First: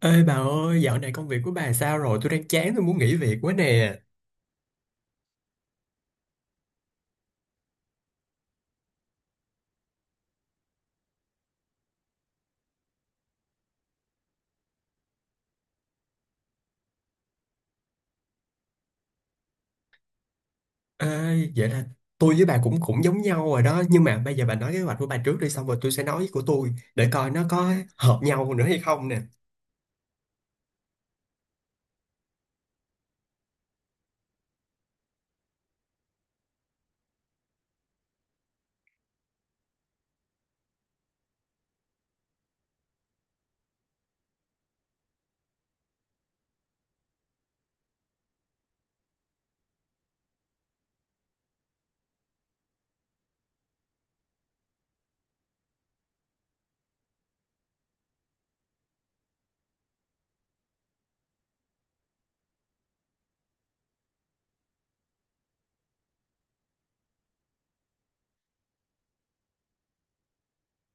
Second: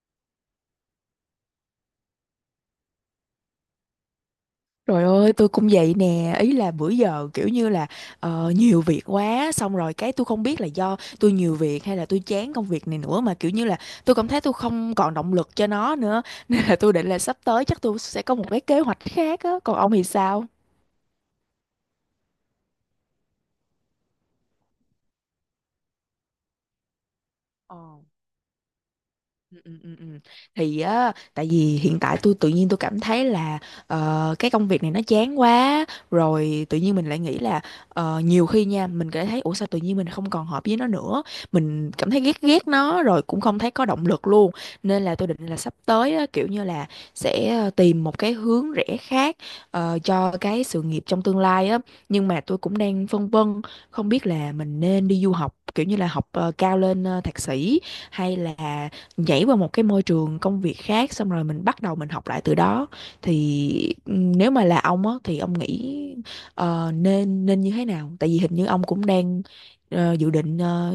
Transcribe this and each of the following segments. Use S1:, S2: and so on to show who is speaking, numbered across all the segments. S1: Ê bà ơi, dạo này công việc của bà sao rồi? Tôi đang chán, tôi muốn nghỉ việc quá nè.
S2: Trời ơi, tôi cũng vậy nè, ý là bữa giờ kiểu như là nhiều việc quá, xong rồi cái tôi không biết là do tôi nhiều việc hay là tôi chán công việc này nữa mà kiểu như là tôi cảm thấy tôi không còn động lực cho nó nữa, nên là tôi định là sắp tới chắc tôi sẽ có một cái kế hoạch khác á, còn ông thì sao?
S1: Ê, vậy là tôi với bà cũng cũng giống nhau rồi đó. Nhưng mà bây giờ bà nói kế hoạch của bà trước đi, xong rồi tôi sẽ nói của tôi để coi nó có
S2: Ờ.
S1: hợp nhau nữa hay không nè.
S2: Ừ, ừ, ừ, ừ. Thì á, tại vì hiện tại tôi tự nhiên tôi cảm thấy là cái công việc này nó chán quá, rồi tự nhiên mình lại nghĩ là nhiều khi nha mình cảm thấy ủa sao tự nhiên mình không còn hợp với nó nữa, mình cảm thấy ghét ghét nó rồi cũng không thấy có động lực luôn. Nên là tôi định là sắp tới á, kiểu như là sẽ tìm một cái hướng rẽ khác, cho cái sự nghiệp trong tương lai á. Nhưng mà tôi cũng đang phân vân, không biết là mình nên đi du học kiểu như là học cao lên thạc sĩ, hay là nhảy qua một cái môi trường công việc khác xong rồi mình bắt đầu mình học lại từ đó. Thì nếu mà là ông á thì ông nghĩ nên nên như thế nào? Tại vì hình như ông cũng đang dự định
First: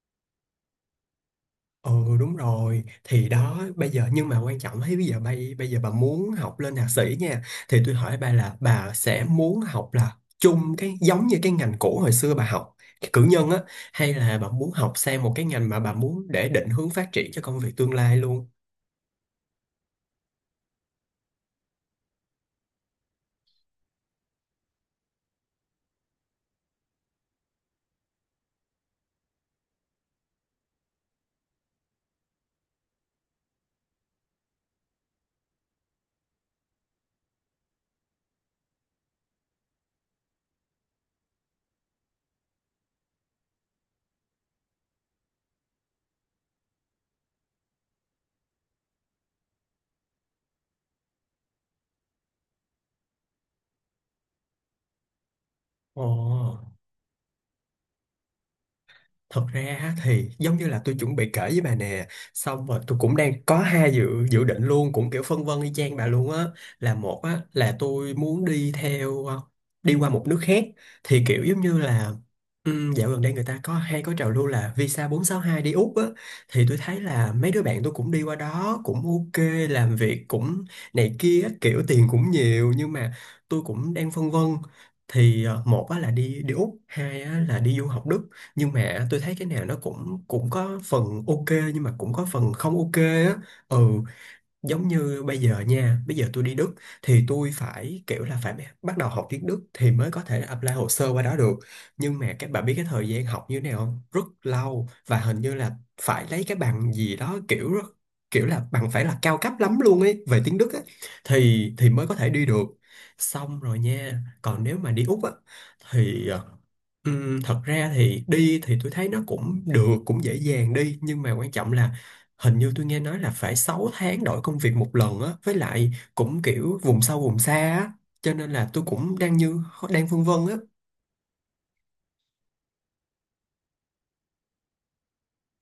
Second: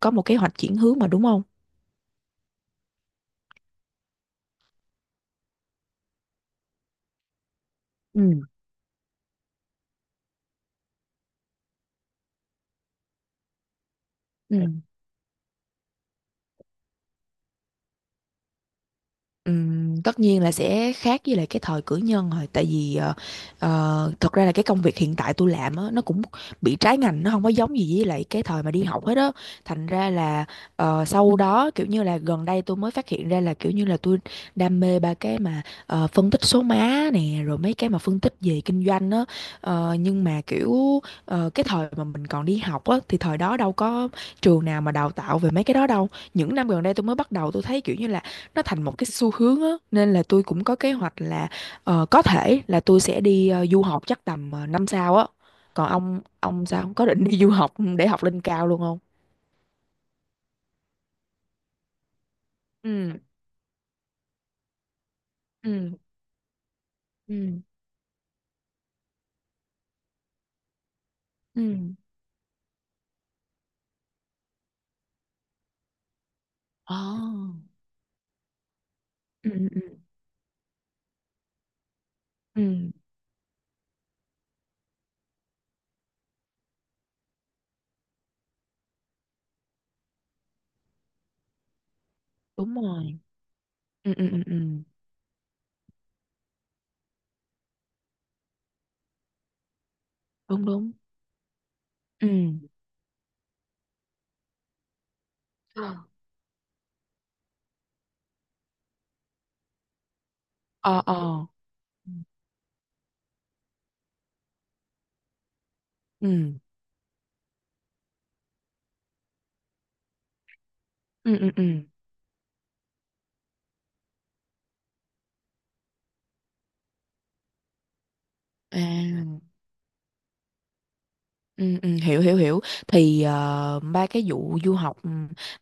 S2: có một kế hoạch chuyển hướng mà đúng không?
S1: Ừ, đúng rồi, thì đó bây giờ, nhưng mà quan trọng thấy bây giờ bây bây giờ bà muốn học lên thạc sĩ nha, thì tôi hỏi
S2: Ừ.
S1: bà là bà sẽ muốn học là chung cái giống như cái ngành cũ hồi xưa bà học cái cử nhân á, hay là bà
S2: Ừ.
S1: muốn học sang một cái ngành mà bà muốn để định hướng phát triển cho công việc tương lai luôn.
S2: Tất nhiên là sẽ khác với lại cái thời cử nhân rồi, tại vì thật ra là cái công việc hiện tại tôi làm á, nó cũng bị trái ngành, nó không có giống gì với lại cái thời mà đi học hết á. Thành ra là sau đó kiểu như là gần đây tôi mới phát hiện ra là kiểu như là tôi đam mê ba cái mà phân tích số má nè rồi mấy cái mà phân tích về kinh doanh á. Nhưng mà kiểu cái thời mà mình còn đi học á thì thời đó đâu có trường nào mà đào tạo về mấy cái đó đâu. Những năm gần đây tôi mới bắt đầu tôi thấy kiểu như là nó thành một cái xu hướng á, nên là tôi cũng có kế hoạch là có thể là tôi sẽ đi du học chắc tầm năm sau á. Còn ông
S1: Ồ,
S2: sao ông có định đi du học để học lên cao luôn không?
S1: thật ra á thì giống như là tôi chuẩn bị kể với bà nè. Xong rồi tôi cũng
S2: Ừ,
S1: đang có hai dự dự định luôn. Cũng kiểu phân vân y
S2: ừ,
S1: chang bà luôn á. Là một á,
S2: ừ,
S1: là tôi muốn đi theo đi qua một nước khác. Thì kiểu giống như
S2: ừ.
S1: là dạo gần đây người ta có hay có trào lưu là Visa 462 đi Úc á. Thì tôi
S2: Ồ.
S1: thấy là mấy đứa bạn tôi cũng đi qua đó. Cũng ok,
S2: Ừ, ừ, ừ,
S1: làm việc cũng này kia á, kiểu tiền cũng nhiều.
S2: ừ.
S1: Nhưng mà tôi cũng đang phân vân, thì một á là đi đi Úc, hai á là đi du học Đức, nhưng mà tôi thấy cái nào nó cũng cũng có phần ok, nhưng mà cũng có phần
S2: Đúng
S1: không ok
S2: rồi.
S1: á. Ừ,
S2: Ừ, ừ, ừ, ừ.
S1: giống như bây giờ nha, bây giờ tôi đi Đức thì tôi phải kiểu là phải bắt đầu học tiếng Đức thì mới có thể
S2: Đúng,
S1: apply hồ
S2: đúng.
S1: sơ qua đó được, nhưng
S2: Ừ,
S1: mà các bạn biết cái thời gian học như thế nào không, rất lâu, và hình như là
S2: ừ.
S1: phải lấy cái bằng gì đó kiểu rất, kiểu là bằng phải là cao cấp lắm luôn ấy về tiếng Đức á,
S2: Ờ, ờ.
S1: thì mới
S2: Ừ,
S1: có thể đi được. Xong rồi nha, còn nếu mà đi Úc á thì
S2: ừ,
S1: thật ra thì đi thì tôi thấy nó cũng được, cũng dễ dàng đi, nhưng mà
S2: ừ,
S1: quan
S2: ừ, ừ.
S1: trọng là hình như tôi nghe nói là phải 6 tháng đổi công việc một lần á, với lại cũng kiểu vùng sâu vùng xa á, cho nên là tôi cũng đang
S2: À.
S1: như đang vương vân á.
S2: Ừ, ừ, hiểu, hiểu, hiểu. Thì ba cái vụ du học,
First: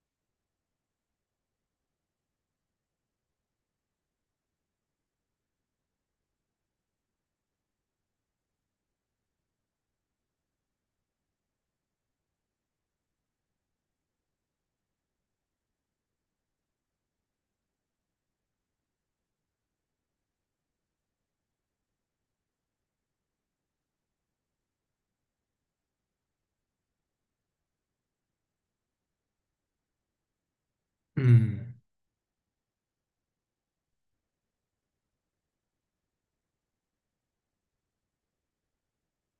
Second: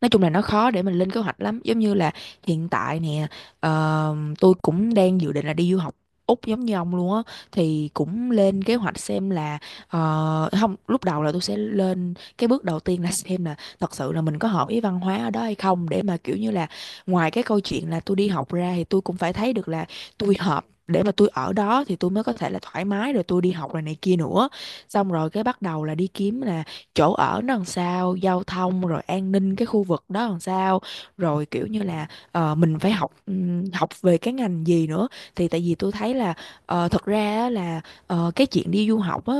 S2: nói chung là nó khó để mình lên kế hoạch lắm. Giống như là hiện tại nè, tôi cũng đang dự định là đi du học Úc giống như ông luôn á. Thì cũng lên kế hoạch xem là không, lúc đầu là tôi sẽ lên cái bước đầu tiên là xem là thật sự là mình có hợp với văn hóa ở đó hay không, để mà kiểu như là ngoài cái câu chuyện là tôi đi học ra thì tôi cũng phải thấy được là tôi hợp để mà tôi ở đó thì tôi mới có thể là thoải mái rồi tôi đi học rồi này kia nữa. Xong rồi cái bắt đầu là đi kiếm là chỗ ở nó làm sao, giao thông rồi an ninh cái khu vực đó làm sao, rồi
S1: Ừm,
S2: kiểu như là mình phải học học về cái ngành gì nữa. Thì tại vì tôi thấy là thật ra á là cái chuyện đi du học á,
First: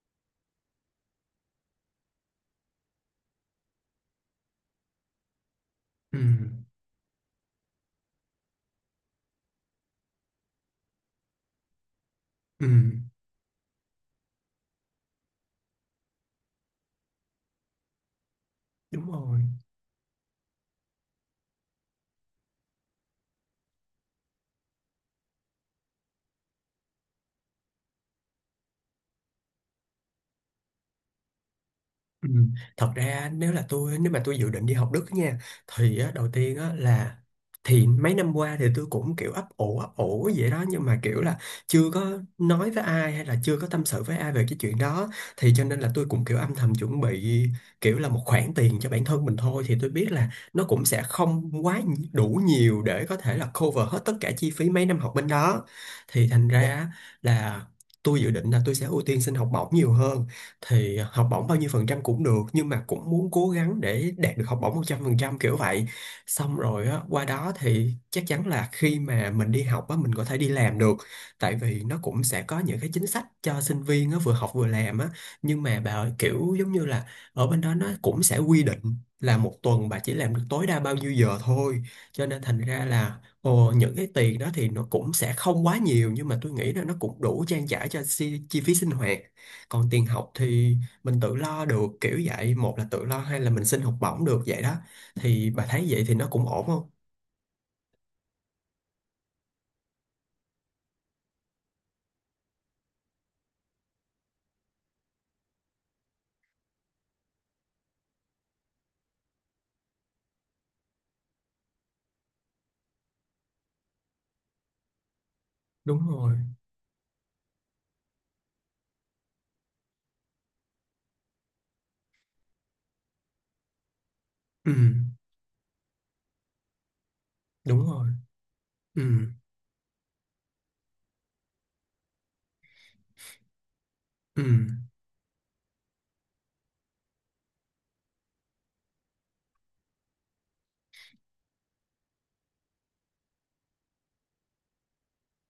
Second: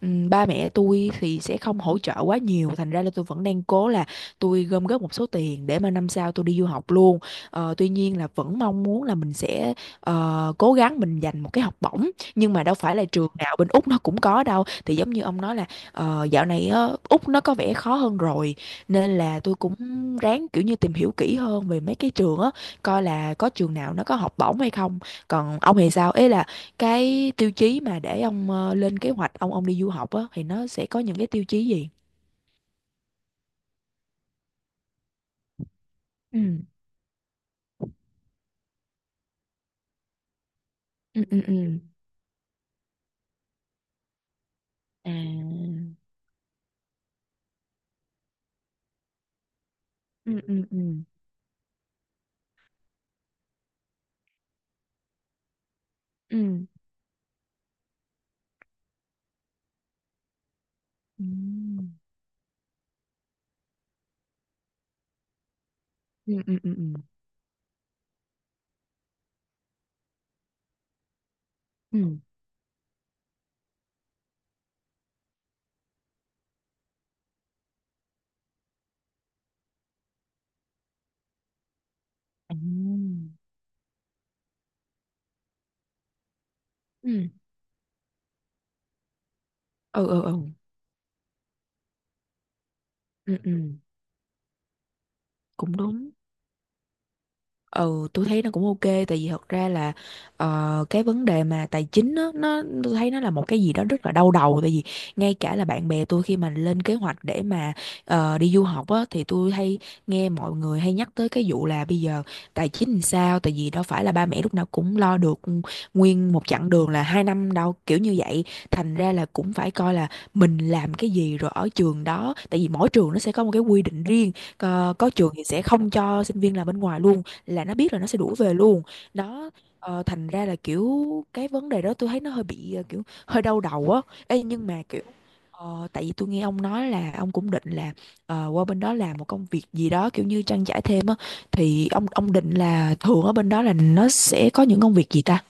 S2: ba mẹ tôi thì sẽ không hỗ trợ quá nhiều, thành ra là tôi vẫn đang cố là tôi gom góp một số tiền để mà năm sau tôi đi
S1: ừm,
S2: du học luôn. Tuy nhiên là vẫn mong muốn là mình sẽ cố gắng mình dành một cái học bổng, nhưng mà đâu phải là
S1: ừm,
S2: trường nào bên Úc nó cũng có đâu. Thì giống như ông nói là dạo này á, Úc nó có vẻ khó hơn rồi,
S1: đúng
S2: nên
S1: rồi.
S2: là tôi cũng ráng kiểu như tìm hiểu kỹ hơn về mấy cái trường á, coi là có trường nào nó có học bổng hay không. Còn ông thì sao, ấy là cái tiêu chí mà để ông lên kế hoạch ông đi du học á thì nó sẽ có những cái tiêu chí gì?
S1: Ừ. Thật ra nếu mà tôi dự định đi học Đức nha, thì á, đầu tiên
S2: Ừ,
S1: á, là thì mấy năm qua thì tôi cũng kiểu ấp ủ vậy đó, nhưng mà kiểu
S2: ừ,
S1: là
S2: ừ, ừ.
S1: chưa có nói với ai hay là chưa có tâm sự với ai về cái chuyện đó, thì cho nên
S2: À.
S1: là tôi cũng kiểu âm thầm chuẩn bị, kiểu là một khoản tiền cho bản thân mình thôi, thì tôi biết là
S2: Ừ,
S1: nó
S2: ừ, ừ,
S1: cũng sẽ không quá đủ nhiều để có thể là cover hết tất cả chi phí mấy năm học bên đó, thì
S2: ừ,
S1: thành ra á, là tôi dự định là tôi sẽ ưu tiên xin học bổng nhiều hơn. Thì học
S2: ừ,
S1: bổng bao nhiêu phần trăm cũng được, nhưng mà cũng muốn cố gắng để đạt được học bổng 100% kiểu vậy.
S2: ừ, ừ,
S1: Xong
S2: ừ,
S1: rồi
S2: ừ,
S1: á, qua đó thì chắc chắn là khi mà mình đi học á, mình có thể đi làm được, tại vì nó
S2: ừ,
S1: cũng sẽ có những cái chính sách cho sinh viên á, vừa học vừa làm á. Nhưng mà bà ơi, kiểu giống như là ở bên đó nó cũng sẽ quy định là một tuần bà chỉ làm được tối đa bao nhiêu giờ thôi, cho nên
S2: ừ,
S1: thành ra là, ồ, những cái tiền đó thì nó cũng sẽ không quá nhiều, nhưng mà tôi nghĩ là nó cũng
S2: ừ,
S1: đủ trang trải cho chi phí sinh hoạt. Còn tiền
S2: ừ,
S1: học
S2: ừ,
S1: thì mình tự lo được kiểu vậy, một là tự lo
S2: ừ,
S1: hay là
S2: ừ.
S1: mình xin học bổng được vậy đó. Thì bà
S2: Cũng
S1: thấy vậy
S2: đúng.
S1: thì nó cũng ổn không?
S2: Ừ, tôi thấy nó cũng OK, tại vì thật ra là cái vấn đề mà tài chính á, nó tôi thấy nó là một cái gì đó rất là đau đầu. Tại vì ngay cả là bạn bè tôi khi mà lên kế hoạch để mà đi du học á thì tôi hay nghe mọi người hay nhắc tới cái vụ là bây giờ tài chính làm sao. Tại vì đâu phải là ba mẹ lúc nào cũng lo được
S1: Đúng
S2: nguyên
S1: rồi.
S2: một chặng đường là hai năm đâu kiểu như vậy, thành ra là cũng phải coi là mình làm cái gì rồi ở trường đó. Tại vì mỗi trường nó sẽ có một cái quy định riêng,
S1: Ừ,
S2: có trường thì sẽ không cho sinh viên làm bên ngoài luôn, là nó
S1: đúng
S2: biết là nó
S1: rồi.
S2: sẽ đuổi về luôn
S1: Ừ,
S2: đó. Thành ra là kiểu cái vấn đề đó tôi thấy nó hơi bị kiểu hơi đau đầu á.
S1: ừ.
S2: Ê, nhưng mà kiểu tại vì tôi nghe ông nói là ông cũng định là qua bên đó làm một công việc gì đó kiểu như trang trải thêm á, thì ông định là thường ở bên đó là nó sẽ có những công việc gì ta?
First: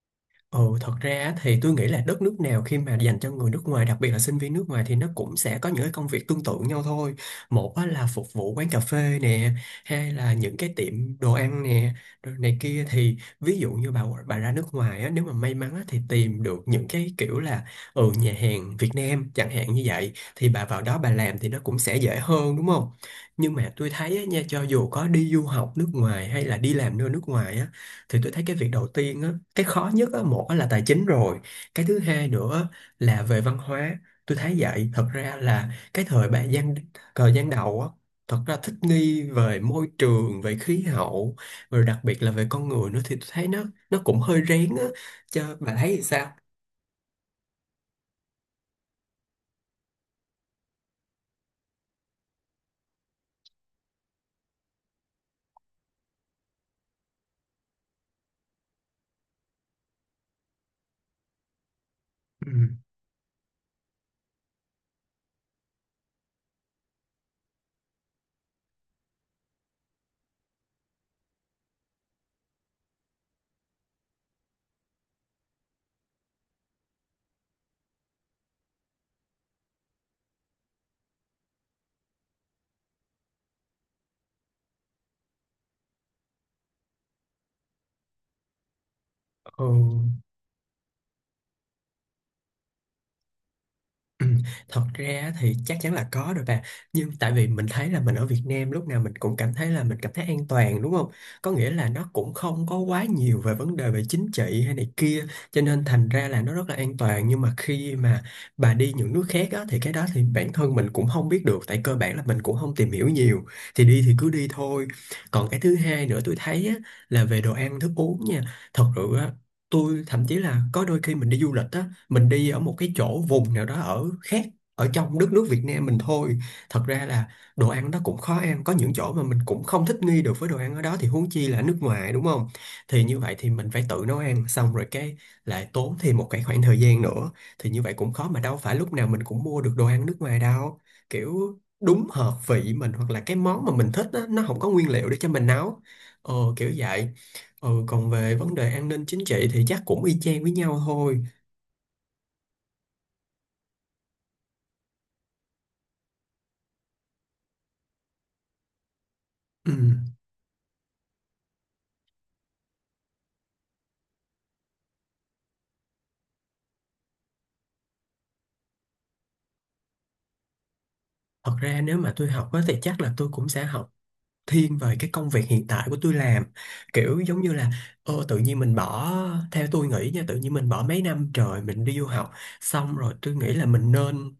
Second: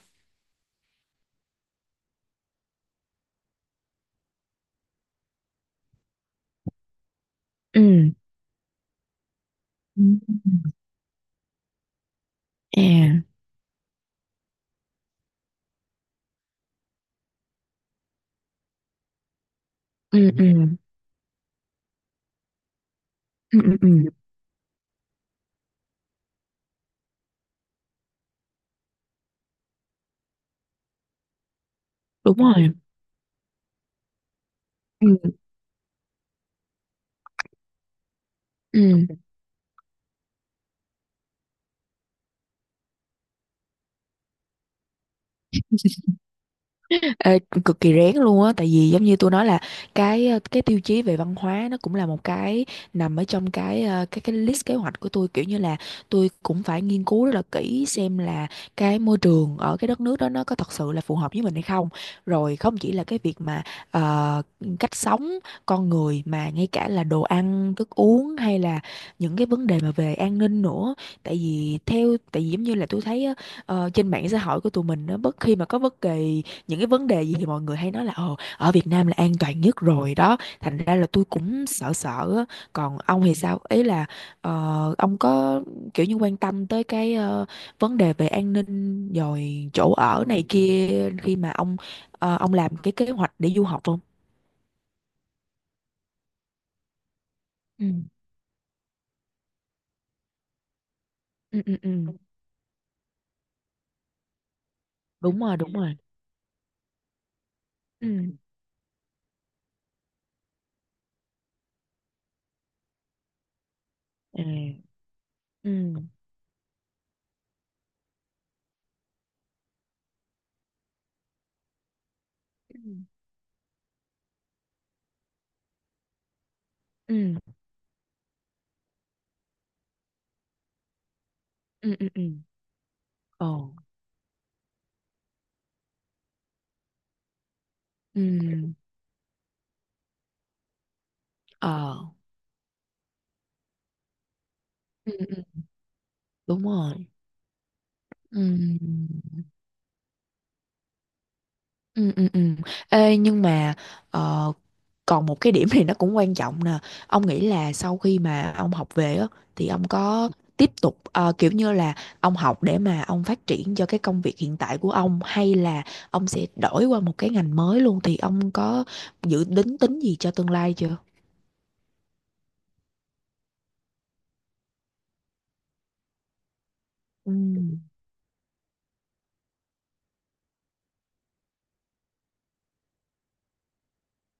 S1: Ừ, thật ra á thì tôi nghĩ là đất nước nào khi mà dành cho người nước ngoài, đặc biệt là sinh viên nước ngoài, thì nó cũng sẽ có những cái công việc tương tự nhau thôi. Một
S2: Ừ,
S1: á là phục vụ quán cà phê nè,
S2: ừ.
S1: hai là những cái tiệm đồ ăn nè, rồi này kia. Thì
S2: À.
S1: ví dụ như bà ra nước ngoài á, nếu mà may mắn á, thì tìm được những cái kiểu là, ừ, nhà hàng Việt Nam chẳng hạn, như vậy
S2: Ừ,
S1: thì bà
S2: ừ,
S1: vào đó bà làm thì nó cũng sẽ dễ hơn, đúng không? Nhưng
S2: ừ,
S1: mà
S2: ừ, ừ.
S1: tôi thấy á, nha, cho dù có đi du học nước ngoài hay là đi làm nơi nước ngoài á, thì tôi thấy cái việc đầu tiên á, cái khó nhất á, một á là tài chính rồi, cái thứ hai
S2: Đúng
S1: nữa
S2: rồi.
S1: là về văn hóa. Tôi thấy vậy, thật
S2: Ừ,
S1: ra là cái thời gian đầu á, thật ra thích
S2: ừ.
S1: nghi về môi trường, về khí hậu, rồi đặc biệt là về con người nữa, thì tôi thấy nó cũng hơi rén á. Cho bà thấy thì sao?
S2: Ê, cực kỳ rén luôn á, tại vì giống như tôi nói là cái cái tiêu chí về văn hóa nó cũng là một cái nằm ở trong cái ờ, cái list kế hoạch của tôi, kiểu như là tôi cũng phải nghiên cứu rất là kỹ xem là cái môi trường ở cái đất nước đó nó có thật sự là phù hợp với mình hay không.
S1: Ừ.
S2: Rồi không chỉ là cái việc mà ờ, cách sống con người mà ngay cả là đồ ăn thức uống hay là những cái vấn đề mà về an ninh nữa, tại vì giống như là tôi thấy á, trên mạng xã hội của tụi mình nó bất khi mà có bất kỳ những cái vấn đề gì thì mọi người hay nói là ồ ở Việt Nam là an toàn nhất rồi đó. Thành ra là tôi cũng sợ sợ á. Còn ông thì sao, ý là ông có kiểu như quan tâm tới cái vấn đề về an ninh
S1: Ừ.
S2: rồi chỗ ở này kia khi mà ông làm cái kế hoạch để du học không?
S1: Ừ, thật ra á thì chắc chắn là có rồi bà, nhưng tại vì mình
S2: Ừ.
S1: thấy là mình ở Việt Nam lúc nào mình cũng cảm thấy là mình cảm thấy an toàn, đúng không, có
S2: Ừ,
S1: nghĩa
S2: ừ,
S1: là
S2: ừ.
S1: nó cũng không có quá nhiều về vấn đề về chính trị hay này kia,
S2: Đúng rồi,
S1: cho
S2: đúng
S1: nên
S2: rồi.
S1: thành ra là nó rất là an toàn. Nhưng mà khi mà
S2: Ừ.
S1: bà đi những nước khác á, thì cái đó thì bản thân mình cũng không biết được, tại cơ bản là mình cũng không tìm hiểu nhiều, thì đi thì cứ
S2: Ừ,
S1: đi thôi. Còn cái thứ hai
S2: ừ.
S1: nữa tôi thấy á, là về đồ ăn thức uống nha. Thật sự á, tôi thậm chí là có đôi khi mình đi du lịch á, mình đi ở một
S2: Ừ.
S1: cái chỗ vùng nào đó ở khác, ở trong đất nước Việt Nam mình thôi, thật ra là
S2: Ừ,
S1: đồ ăn đó cũng khó ăn, có những chỗ mà mình cũng không thích nghi được với đồ ăn ở đó, thì huống chi là nước
S2: ừ, ừ,
S1: ngoài,
S2: ừ.
S1: đúng không. Thì như vậy
S2: Ồ.
S1: thì mình phải tự nấu ăn, xong rồi cái lại tốn thêm một cái khoảng thời gian nữa, thì như vậy cũng khó, mà đâu phải
S2: Ừ.
S1: lúc nào mình cũng mua được đồ ăn nước ngoài đâu, kiểu
S2: Ờ.
S1: đúng hợp vị mình, hoặc là cái món mà mình thích đó, nó không có nguyên liệu
S2: Ừ,
S1: để cho mình
S2: ừ.
S1: nấu,
S2: Đúng
S1: kiểu
S2: rồi.
S1: vậy. Ừ, còn về vấn đề an ninh
S2: Ừ.
S1: chính trị thì chắc cũng y chang với nhau thôi.
S2: Ừ, ừ, ừ. Ê, nhưng mà ờ, còn một cái điểm thì nó cũng quan trọng nè. Ông nghĩ là sau khi mà ông học về á, thì
S1: Ừ.
S2: ông có tiếp tục kiểu như là ông học để mà ông phát triển cho cái công việc hiện tại của ông hay là ông sẽ đổi qua một cái ngành mới luôn, thì ông có dự định tính gì cho tương lai chưa?
S1: Thật ra nếu mà tôi học á, thì chắc là tôi cũng sẽ học thiên về cái công việc hiện tại của tôi làm, kiểu
S2: Ừ.
S1: giống như là, ô, tự nhiên mình bỏ, theo tôi nghĩ nha, tự nhiên mình bỏ mấy năm trời mình đi du học, xong rồi tôi nghĩ là mình nên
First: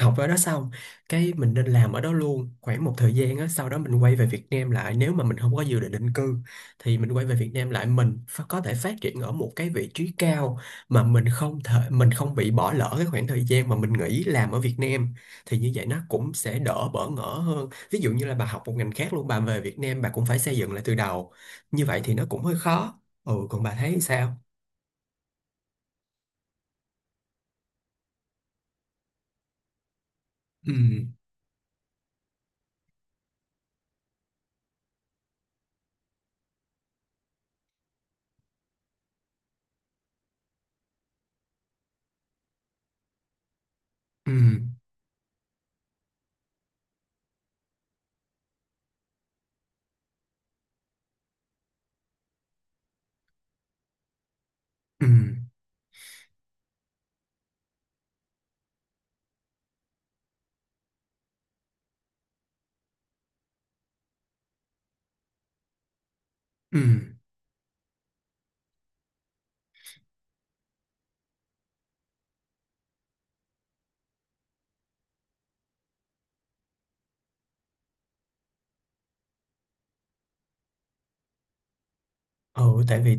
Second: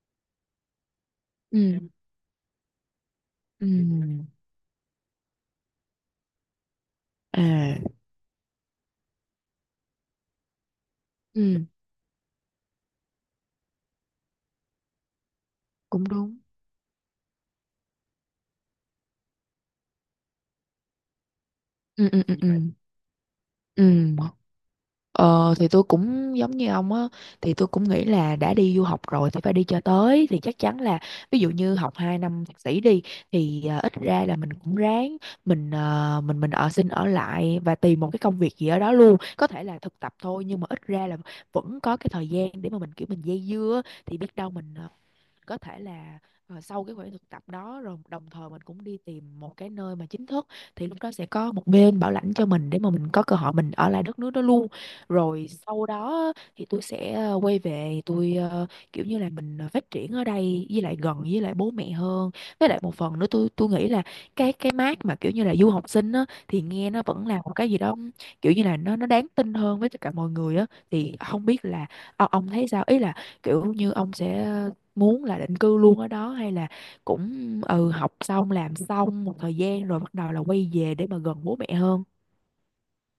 S1: học ở đó xong cái mình nên
S2: Ừ.
S1: làm ở đó luôn khoảng một thời gian á, sau đó mình quay về
S2: Ừ.
S1: Việt Nam lại, nếu mà mình không có dự định định cư thì mình quay về Việt Nam
S2: À.
S1: lại, mình có thể phát triển ở một cái vị trí cao, mà mình không
S2: Ừ.
S1: thể, mình không bị bỏ lỡ cái khoảng thời gian mà mình nghỉ làm ở Việt Nam, thì như vậy nó
S2: Cũng
S1: cũng
S2: đúng.
S1: sẽ đỡ bỡ ngỡ hơn. Ví dụ như là bà học một ngành khác luôn, bà về Việt Nam bà cũng phải xây dựng lại từ đầu, như vậy
S2: Ừ.
S1: thì
S2: Ừ.
S1: nó
S2: Ừ.
S1: cũng
S2: Ừ.
S1: hơi khó. Ừ, còn bà thấy
S2: Ừ.
S1: sao?
S2: Thì tôi cũng giống như ông á, thì tôi cũng nghĩ là đã đi du học rồi thì phải đi cho tới, thì chắc
S1: Ừ,
S2: chắn là ví dụ như học 2 năm thạc sĩ đi, thì à, ít ra là mình cũng ráng mình ờ, mình ở xin ở lại và tìm một cái công việc gì ở đó luôn, có thể là thực tập thôi. Nhưng mà ít ra là vẫn có cái thời gian để mà mình kiểu mình dây dưa á, thì
S1: ừ,
S2: biết đâu mình có thể là sau cái khoảng thực tập đó rồi đồng thời mình cũng đi tìm một cái nơi mà chính thức, thì lúc đó sẽ có một bên bảo lãnh cho mình để mà mình có cơ hội mình ở lại đất nước đó luôn.
S1: ừ,
S2: Rồi sau đó thì tôi sẽ quay về tôi kiểu như là mình phát triển ở đây với lại gần với lại bố mẹ hơn. Với lại một phần nữa tôi nghĩ là cái mác mà kiểu như là du học sinh á thì
S1: ừ.
S2: nghe nó vẫn là một cái gì đó kiểu như là nó đáng tin hơn với tất cả mọi người á. Thì không biết là ông thấy sao, ý là kiểu như ông sẽ muốn là định cư luôn ở đó hay là cũng học xong làm xong một thời gian rồi bắt đầu là quay về để mà gần bố mẹ hơn?
S1: Ừ, tại vì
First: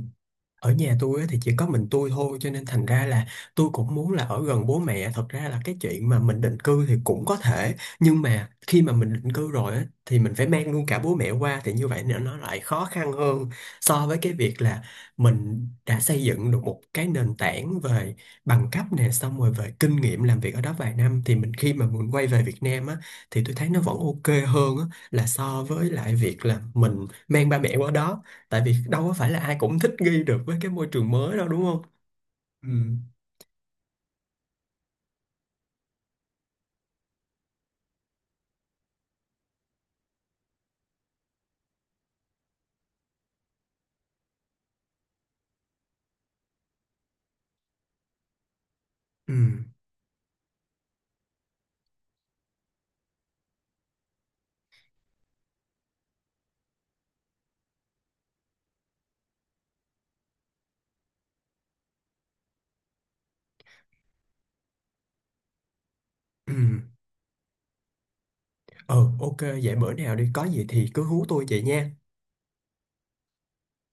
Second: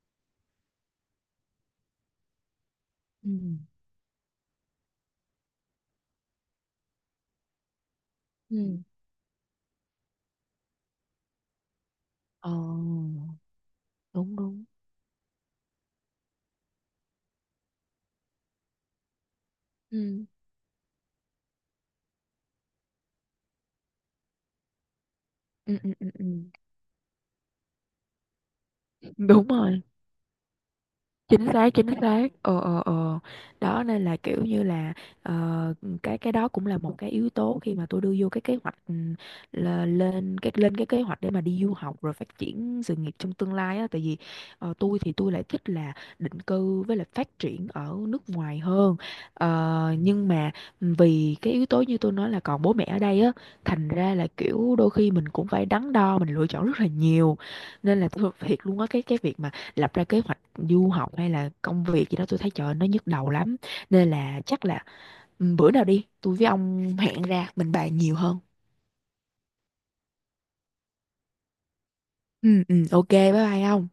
S1: ở nhà tôi á thì chỉ có mình tôi thôi, cho nên thành ra là
S2: Ừ,
S1: tôi cũng muốn là ở gần bố mẹ. Thật ra là cái chuyện mà mình định cư thì cũng có thể, nhưng mà
S2: ừ.
S1: khi mà mình định cư rồi á thì mình phải mang luôn cả bố mẹ qua, thì như vậy nó
S2: Ờ,
S1: lại khó khăn hơn so với cái
S2: đúng,
S1: việc
S2: đúng.
S1: là mình đã xây dựng được một cái nền tảng về bằng cấp nè, xong rồi về kinh nghiệm
S2: Ừ,
S1: làm việc ở đó vài năm, thì mình khi mà mình quay về Việt Nam á, thì tôi thấy nó vẫn ok hơn á, là so
S2: ừ,
S1: với
S2: ừ, ừ,
S1: lại
S2: ừ.
S1: việc là mình mang ba mẹ qua đó, tại vì đâu có phải là
S2: Đúng
S1: ai cũng
S2: rồi.
S1: thích nghi được với cái môi trường mới
S2: Chính
S1: đâu, đúng
S2: xác,
S1: không.
S2: chính xác. Ờ,
S1: Ừ.
S2: ờ, ờ. Đó, nên là kiểu như là ờ, cái đó cũng là một cái yếu tố khi mà tôi đưa vô cái kế hoạch, là lên cái kế hoạch để mà đi du học rồi phát triển sự nghiệp trong tương lai á. Tại vì tôi thì tôi lại thích là định cư với lại phát triển ở nước ngoài hơn.
S1: Ừ,
S2: Nhưng mà vì cái yếu tố như tôi nói là còn bố mẹ ở đây á, thành ra là kiểu đôi khi mình cũng phải đắn đo mình lựa chọn rất là nhiều. Nên là tôi thiệt luôn á, cái việc mà lập ra kế hoạch du học hay là công việc gì đó tôi thấy trời ơi, nó nhức đầu lắm. Nên là chắc là bữa nào đi tôi với
S1: ừ.
S2: ông hẹn ra mình bàn nhiều hơn.
S1: Ừ, ok, vậy bữa nào đi có gì thì cứ hú tôi vậy nha.
S2: Ừ, ừ. OK, bye bye ông.